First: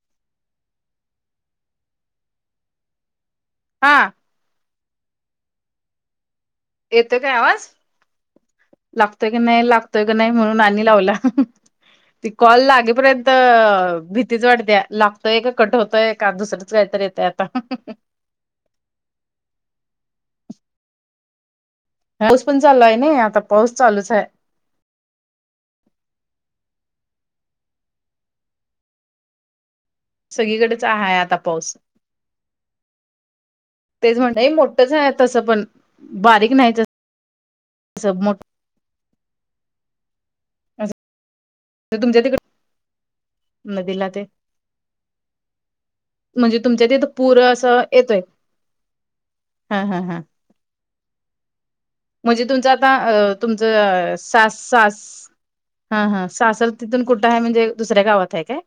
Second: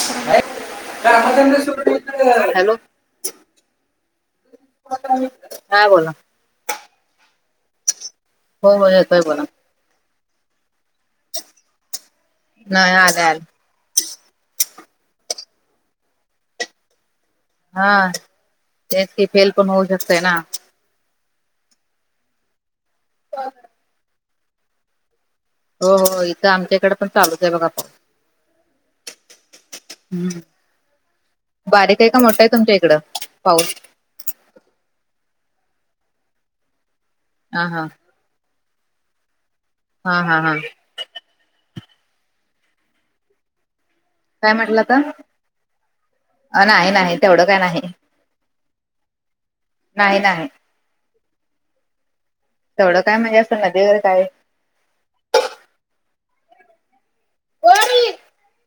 Hello. हा. हा बोला. येतोय काय आवाज, हो हो येतोय लागतोय की बोला नाही लागतोय की नाही म्हणून आणि लावला. ती कॉल नाही आले लागेपर्यंत आले भीतीच वाटते्या. लागतोय का कट होतय का दुसरंच काहीतरी येत. हा तेच की फेल पण होऊ शकतय ना. पाऊस पण चालला आहे नाही, आता पाऊस चालूच आहे. हो हो इथं आमच्या इकडे पण चालूच आहे. बघा पाऊ हम्म, सगळीकडेच आहे आता पाऊस. बारीक आहे का मोठा आहे. तुमच्या इकडं पाऊस तेच म्हण मोठच आहे. तसं पण बारीक नाही. हा हा. सबमूट. हा, हा, हा. तुमच्या तिकड नदीला ते काय म्हटलं तर म्हणजे अ तुमच्या नाही तिथं नाही पूर तेवढं काय नाही. असं येतोय हा हा नाही हा. नाही. म्हणजे तुमचं आता तेवढं काय अ म्हणजे असं नदी वगैरे तुमचं काय सास सास हा हा सासर तिथून कुठं आहे. म्हणजे दुसऱ्या गावात आहे काय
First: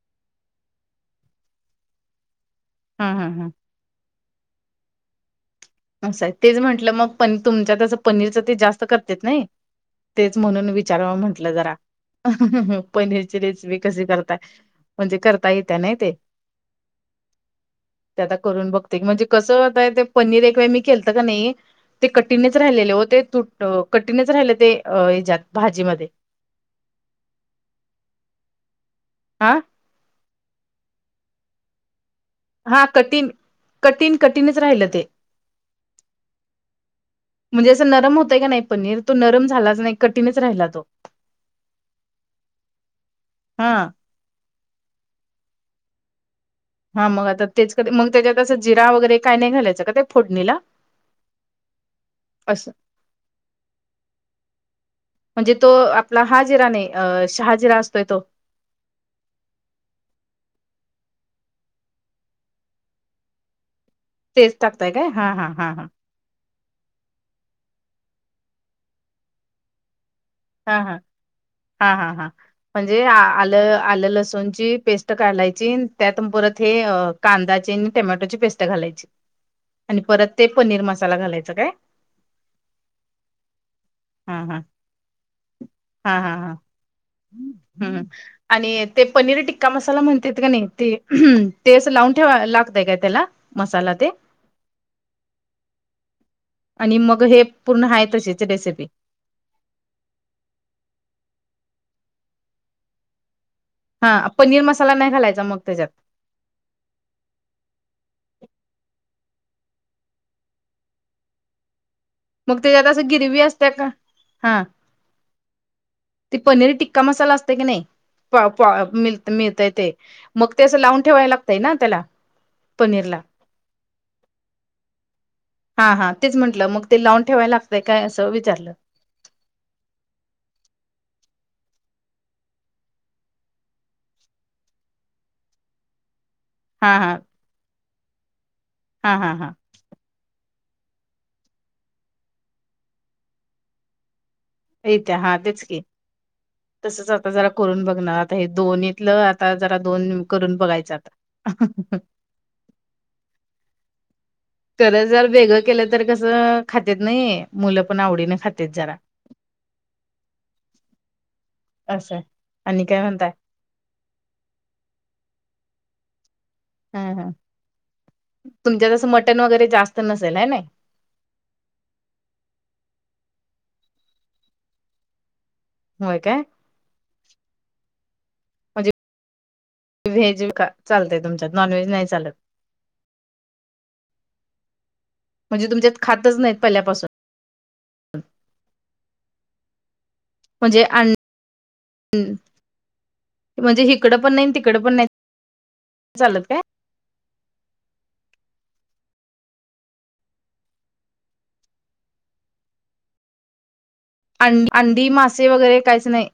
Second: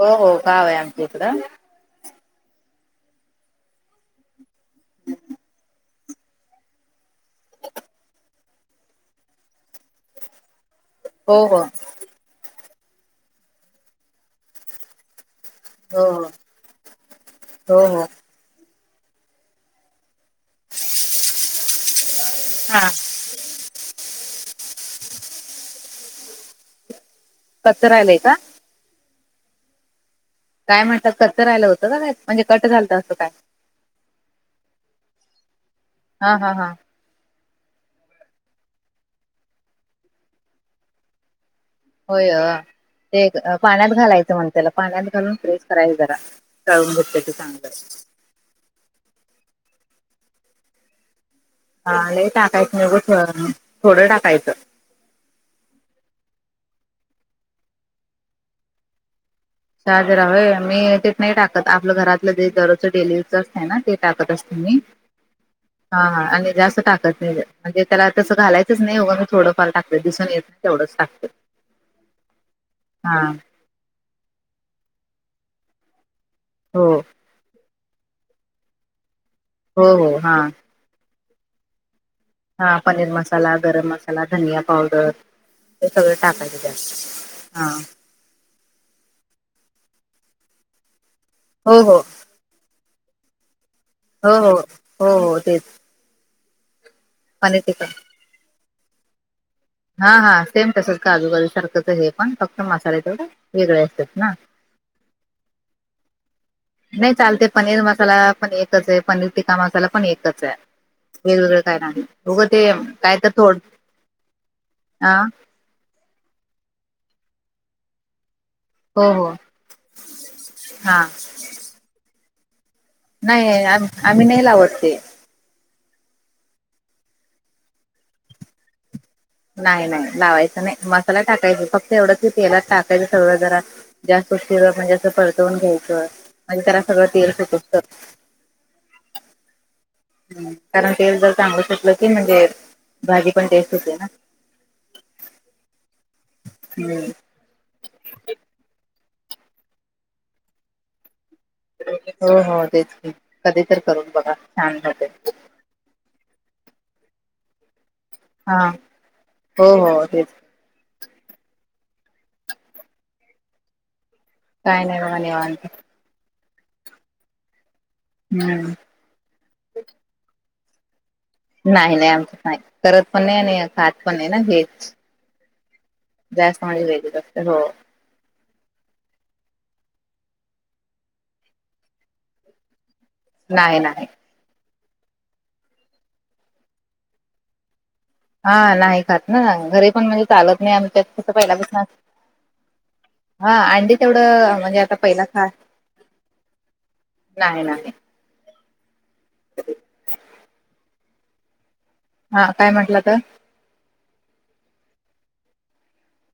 हो हो गाव आहे. आमची इकडं. हा हा हा. असं आहे तेच म्हंटलं मग प तुमच्या तस पनीरच ते जास्त करतेत नाही तेच म्हणून. विचार हो म्हंटलं हो जरा पनीरची रेसिपी कशी करताय. म्हणजे करता येत्या नाही हो ते हो हो हो ते आता करून बघ. म्हणजे कसं होताय ते पनीर एक मी खेतं का नाही ते कठीनेच हा राहिलेले हो ते तुट. कठीणच राहिलं ते हच्यात भाजीमध्ये. पत्थर आलय का. आ. काय म्हणतात कचं राहिलं होत का. म्हणजे कट हा झालत असं कठीण काय कठीण कठीणच राहिल ते. हा हा हा. म्हणजे असं नरम होतय का नाही पनीर तो नरम झालाच नाही कठीणच राहिला तो. [inaudible] होय अ ते हा पाण्यात घालायचं म्हण त्याला पाण्यात घालून फ्रेश करायच जरा. जाऊून हा मग भेटत ते आता चांगलय. तेच कधी, मग त्याच्यात असं जिरा वगैरे काय नाही घालायचं का ते फोडणीला. हा नाही असं टाकायचं न ग थोडं टाकायचं. म्हणजे तो आपला हा जिरा नाही शहाजिरा असतोय तो. चार्जर हवय मी ते नाही टाकत आपलं घरातलं जे दररोजं डेली. मस्त आहे ना टाकत तेच असते ना नही टाकताय काय हा हा हा. हा आणि जास्त टाकत नाही म्हणजे त्याला तसं घालायचंच नाही होघं मी थोडंफार टाकत दिसून येत. हा तेवढंच हा टाकते हा हा हा म्हणजे आ हा आलं आलं लसूणची. पेस्ट काालायची त्यात परत हे हो कांदाची आणि टमॅटोची पेस्ट घालायची. हो आणि हो हा परत ते पनीर मसाला घालायचं काय. हा पनीर मसाला गरम मसाला हा हा धनिया पावडर. ते सगळं हा हा हा टाकायचं त्यात हा. हम्म आणि ते पनीर टिक्का मसाला म्हणतात का नाही ते ते हो अस हो लावून. ठेवा लागत काय त्याला मसाला ते. हो हो, हो हो तेच. आणि मग हे पनीर पूर्ण टिक्का हा तशीची रेसिपी. हा हा सेम तसंच काजूबाजू सारखंच हे पण फक्त मसाले तेथवडा, हा पनीर मसाला नाही घालायचा मग त्याच्यात. नाही चालते पनीर मसाला पण एकच आहे, पनीर टिक्का मसाला पण एकच आहे. वेगवेगळं काय नाही, उग मग ते त्याच्यात असं काय तर गिरवी थोड असत्या का हा अ... ते पनीर टिक्का मसाला असते की नाही. प मि हो हो मिळतय ते मग ते असं लावून हा ठेवाय लागतय ना त्याला. पनीरला नाही आम्ही नाही लावतते. हा हा तेच म्हंटलं मग ते लावून ठेवायला लागतय काय असं विचारलं. नाही नाही लावायचं नाही मसाला टाकायचा फक्त एवढंच तेलात टाकायचं सगळं जरा. जास्त उशीर म्हणजे असं परतवून घ्यायचं म्हणजे त्याला हा सगळं हा तेल सुटसतर. हा हा हा. ह कारण तेल जर चांगलं सुटलं की म्हणजे भाजी पण टेस्ट होते ना. रित्या हा तेच की तसच हम्म. आता जरा. करून बघणार आता हे दोन्हीतलं आता जरा दोन करून बघायचं आता हो हो तेचकी कधी तर करून बघा छान होते. [unintelligible] केल. तर कस खातेत नाही मुलं पण आवडीन हा, हो हो तेच. असं, आणि काय म्हणताय. काय नाही बाबा निवांत. हा हा, हम्म तुमच्यातसं मटण वगैरे जास्त नसेल आहे नाय? नाही नाही आमच नाही करत पण नाही आणि खात पण नाही ना व्हेज. होय काय जास्त म्हणजे व्हेजच असत हो म्हज व्हेज का चालतय तुमच्यात नॉन व्हेज नाही चालत. नाही नाही. म्हणजे तुमच्यात खातच नाहीत पहिल्यापासून. हा नाही खात ना, घरी पण म्हणजे चालत नाही म्हणजे अं आमच्यात कसं पहिला बसत हा म्हणजे अंडी हिकडं पण नाही तेवढं म्हणजे तिकडं पण आता नाही पहिला खा चालत काय? नाही नाही. [inaudible] हा काय म्हटलं तर, अं अंडी मासे वगैरे काहीच नाही.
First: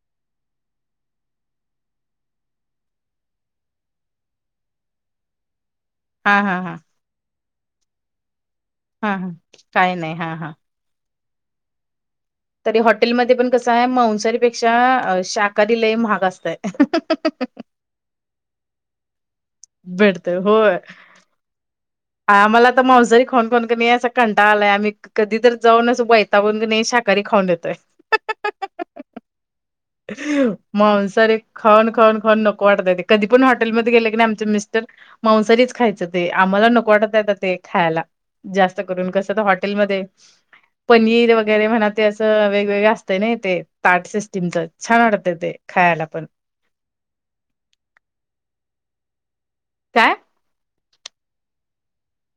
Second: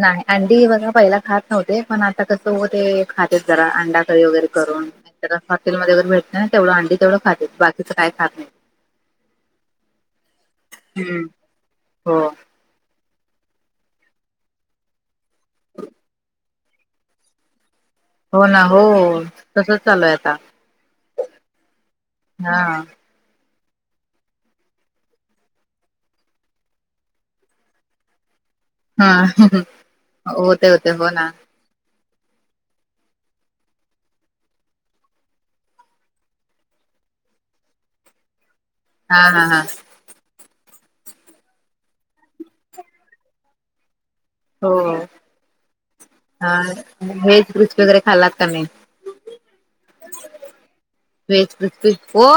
नाही अंडी बघा पहिला खात नव्हते, पण आता कसं हो ते खातेत जरा अंडाकही वगैरे करून. नाही हॉटेलमध्ये अर भेटते हा ना हा तेवढं हा अंडी तेवढं खाते बाकीचं काय खात नाही. हा, काय नाही हा हा. हम्म! हो! तरी हॉटेलमध्ये पण कसं आहे मंसारीपेक्षा शाकाहारी लय महाग असतय. [inaudible] हो ना हो! तसच चालू आहे भेटते आता होय. हा आम्हाला तर मांसाहारी खाऊन खाऊन क नाही असं कंटाळा आलाय आम्ही कधीतरी जाऊन असं वैताकून कनई शाकाहारी खाऊन येतोय. हा. होते होते हो ना मांसाहारी. खाऊन खाऊन पण नको वाटतय ते कधी पण हॉटेलमध्ये गेले की आमचे मिस्टर मांसारीच खायचं ते आम्हाला नको वाटत येत ते खायला. जास्त करून हा कस तर हा हा हॉटेलमध्ये, पनीर वगैरे म्हणा ते असं वेगवेगळं असतं ना ते ताट सिस्टीमच. हो छान वाटत ते खायला पण हा हेच कृुच वगैरे खाल्लात का नाही काय वच हो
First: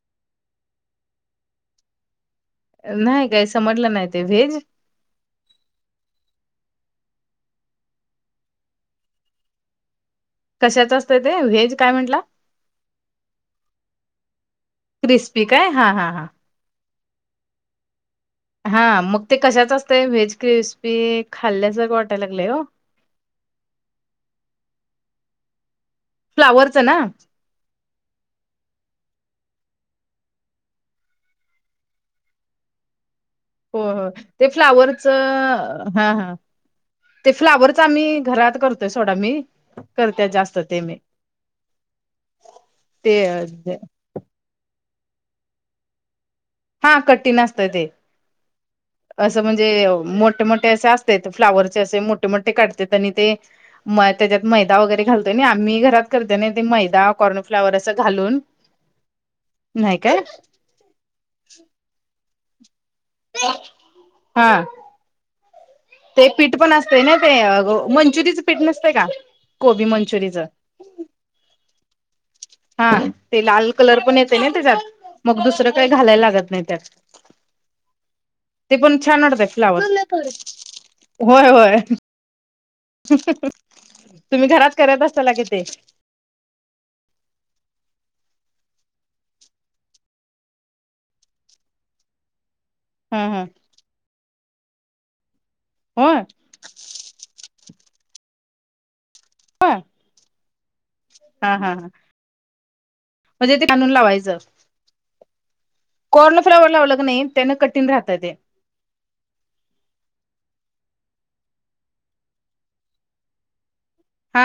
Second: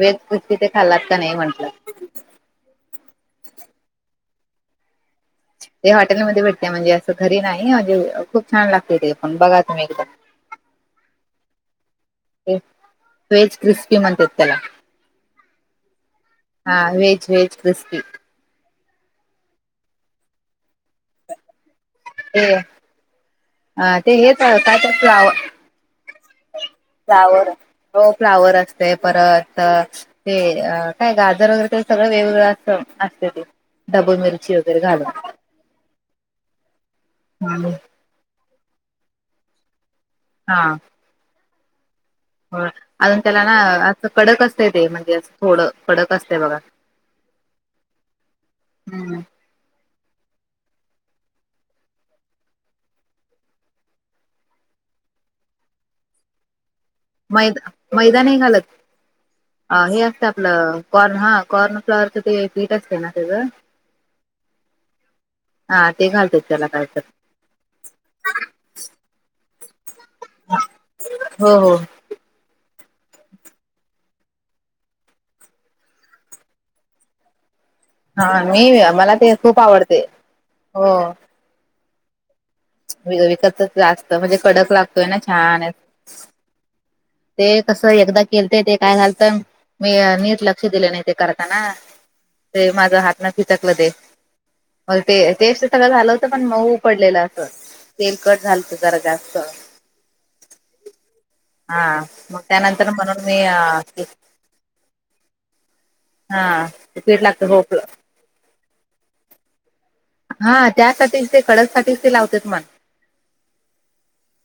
वेज तिथे खाल्लात का नाही म्हंटलं नाही काही समटलं नाही ते भेज ते हॉटेलमध्येध्ये भेटते म्हणजे असं घरी नाही म्हणजे खूप छान लागते ते पण बघा तुम्ही एकदम कशाच असतंय ते व्हेज काय म्हंटलं व्ेज क्रिस्पी म्हणतात त्याला क्रिस्पी काय हा हा हा हा वेज वेज क्रिस्पी हा मग ते कशाच असते व्हेज क्रिस्पी खाल्ल्यास वाट ते अ ते येत का त्या फ्लावरचं ना फ्लावर हो फ्लावर असते परत ते काय गाजर वगैरे ते सगळं वेगवेगळं अस असते ते हो हो डबू ते मिरची वगैरे फ्लावरच घालून हा हा ते फ्लावरच आम्ही घरात करतोय सोडा मी करते जास्त ते मी हो ते अजून त्याला ना असं कडक असते ते म्हणजे थोडं कडक असततेय बघा हा कठीण असत ते हम्म अस म्हणजे मोठे मोठे असे असते फ्लावरचे असे मोठे मोठे काढतेात आणि ते म त्याच्यात मैदा वगैरे घालतोय आम्ही घरात करतेो ना ते मैदा मैदा कॉर्नफ्लाॉवर असं मैदा घालून नाही घालत अ नाही हे काय असतं आपलं कॉर्न हा कॉर्न फ्लॉवरच ते पीठ असते ना त्याचं हा हा ते घालतात पीठ त्याला पण काय तर असतं ना ते मंचुरीचं पीठ नसतं का कोबी मंचुरीचं हो हो हा ते लाल कलर पण येते ना त्याच्यात मग दुसरं काही घालायला लागत नाही त्यात हा मी ते पण मला छान ते वाटतय खूप आवडते. फ्लावर हो होय होय विकतच जास्त म्हणजे तुम्ही घरात कडक करत लागतोय ना असताला कि ते छान ते कस एकदा केल ते ते काय घालत मी नीट लक्ष दिलं नाही ते करताना ते माझ ह हात ना ह फिथकलं ते मग ते तेच सगळं झालं होय होतं पण मग पडलेलं अस तेल कट झालत जरा जास्त ह हा हा हा मग त्यानंतर म्हणून मी म्हणजे ते आणून लावायचं कॉर्न हा फ्लावर लावल पीठ नाही लागत त्यान भोपळ कठीण राहत ते हा त्यासाठीच ते कडकसाठीच ते लावते मला हा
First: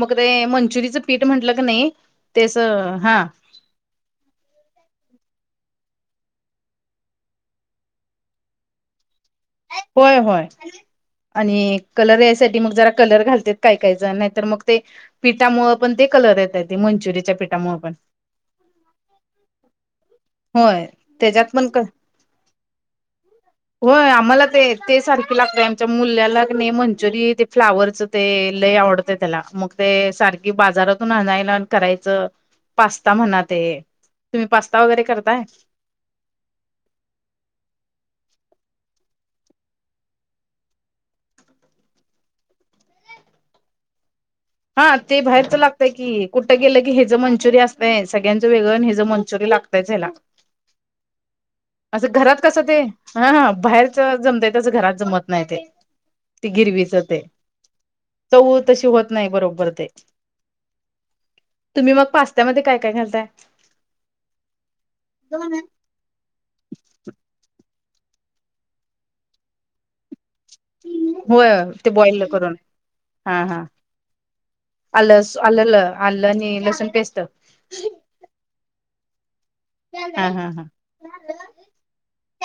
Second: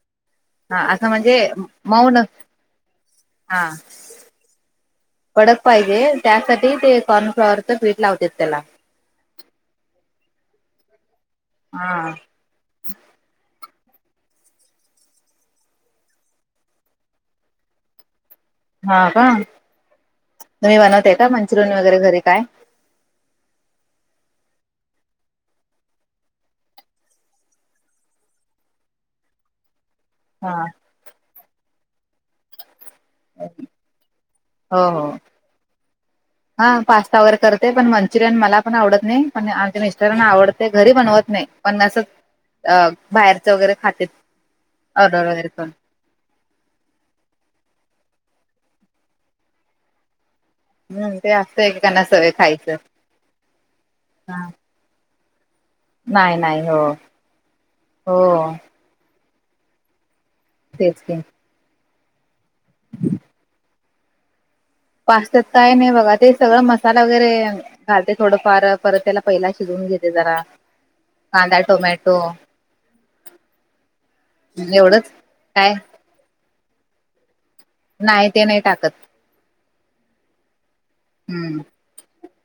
मग ते हा मंचुरीिचं असं पीठ म्हणजे म्हटलं क नाही मऊ न तेच हा हा कडक पाहिजे त्यासाठी ते कॉर्नफ्लॉवरच स्वीट लावते त्याला होय होय आणि हा. कलरस मग जरा कलर घालते काय काही जण नाही तर मग ते पिठामुळे पण ते कलर येतेत ते मंचुरियाच्या पीठामुळे पण हा का तुम्ही होय बनवताय का त्याच्यात पण मंचुरियन क वगैरे घरी काय? हो आम्हाला ते ते सारखी लागते आमच्या मुल्याला नाही मंचुरीि ते फ्लावरच ते लय आवडत त्याला मग ते सारखी हा. बाजारातून आणायला करायचं पास्ता म्हणाते तुम्ही हो पास्ता वगैरे हो. करताय हा पास्ता वगैरे करते पण मंचुरियन मला पण आवडत नाही पण आमच्या मिस्टरना आवडते घरी बनवत नाही पणना अस अ बाहेरच वगैरे खातेत हा ते ऑर्डर वगैरे बाहेरच करून. लागतय कि कुठं गेलं की हे जं मंचुरिय असतय सगळ्यांचं वेळं हे जं मंचुिय लागय हला हम्म ते एकेकांना असं सवय घरात कसं ते खायचं. हाा बाहेरच हा. जमताय असं घरात जमत नाही ते नाही ती नाही हो गिरवीच ते हो च तशी होत नाही बरोबर ते तेच तुम्ही मग पास्त्यामध्ये काय काय घालताय पास्त्यात काय नाही बघा ते सगळं मस्त मसाला वगैरे घालते थोडफार परत त्याला पहिला शिजवून घेते जरा होय कांदा ते टोमॅटो बॉइल करून हा हा एवढंच आलं काय आलं आलं आणि लसूण पेस्ट नाही ते नाही टाकत हा हा हा हम्म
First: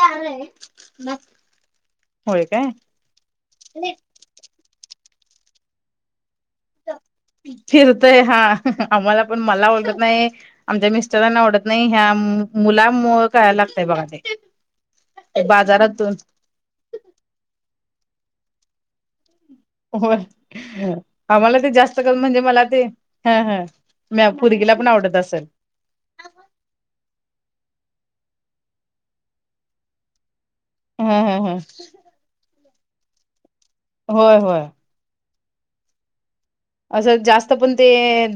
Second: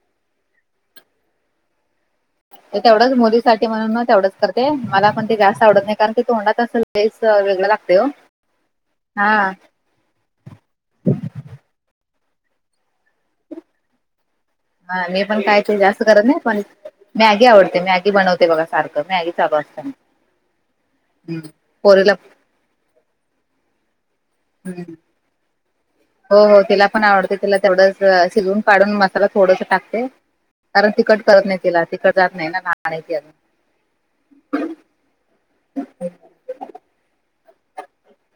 आलंय म तेवढंच मोदीसाठीठी म्हणून तेवढंच करते मला पण ते जास्त आवडत नाही कारण ते तोंडातच फिरतोय हा आम्हाला हा पण मला ळत नाही आमच्या मिस्टरांना आवडत नाही ह्या मुला करायला लागतय बघा ते हा मी पण काय ते जास्त बाजारातून करत नाही पण मॅगी आवडते मॅगी बनवते बघा सारखं मॅगी चा बत हो आम्हाला ते जास्त पोरीला कर म्हणजे मला ते ह हा म फुरगीला पण हम्म आवडत असेल हो हो तिला पण आवडते तिला तेवढंच शिजवून काढून मसाला थोडस टाकते कारण हा तिकट हा करत हा नाही तिला तिकट जात नाही ना अजून होय होय ह असं जास्त पण ते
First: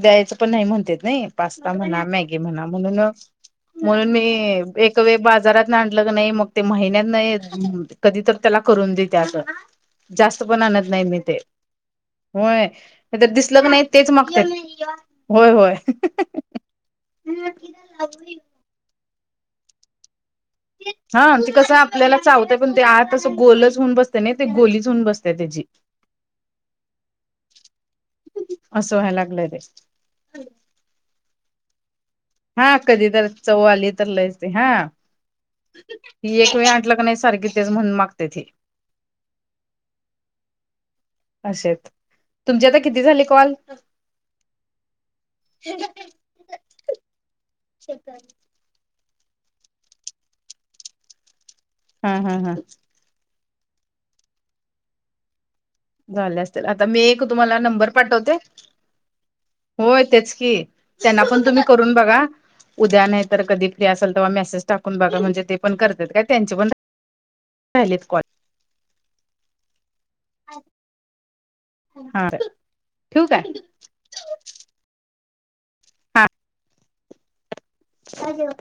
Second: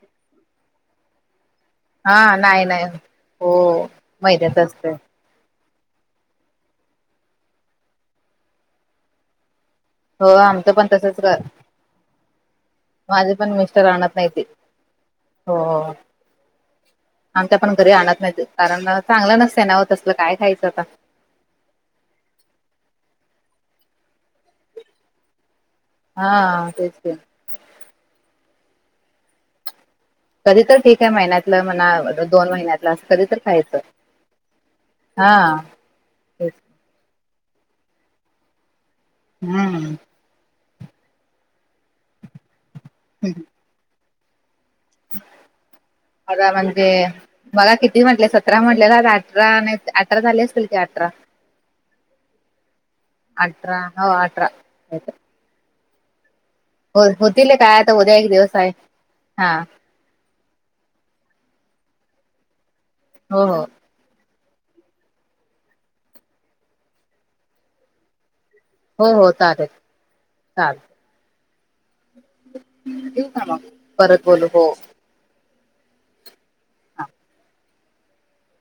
द्यायचं पण नाही म्हणत नाही पास्ता म्हणा हा मॅगी नाही म्हणा नाही म्हणून हो म्हणून मी मैद्याच असतंय एक बाजार लं नाही मग ते महिन्यात नाही कधी तर त्याला करून देत हो जास्त पण आमचं आणत नाही मी तसच ते कर होय हे तर माझे पण दिसलं क नाही मिस्टर तेच आणत ते मागत होय हो होय हो आमच्या पण घरी आणत नाहीत कारण चांगलं नसतं नाव तसलं काय खायचं आता ह हा तेी कसं आपल्याला चावतंय पण ते आत असं गोलच होऊन बसते ना ते गोलीच होऊन बसते त्याची हा तेच आहे असं व्हायला लागलंय ते कधी तर ठीक आहे महिन्यातलं मणा दोन हा महिन्यातलं अस कधी तर चव खायचं आली तर लयच ते हा हा ही तेच एक वे आणलं का नाही सारखी तेच म्हणून मागते ती हम्म असच तुमचे आता किती झाले कॉल आता म्हणजे मला किती म्हटले सत अठरा म्हटलेला अठरा अठरा झाली असतीलल की अठरा हा हा हा अठरा न अठ्र झाले असतील आता मी एक होतील तुम्हाला काय नंबर आता उद्या एक पाठवते दिवस आहे हा होय तेच की त्यांना पण तुम्ही करून बघा उद्या नाही तरर हो हो कधी असेल तर्हा मेसेज टाकून बघा म्हणजे ते पण करतात का त्यांचे पण राहिलेत कॉल हो हो चालेलल चालेल हा ठेवू काय पररत बोलू हो हा हा काय देऊ?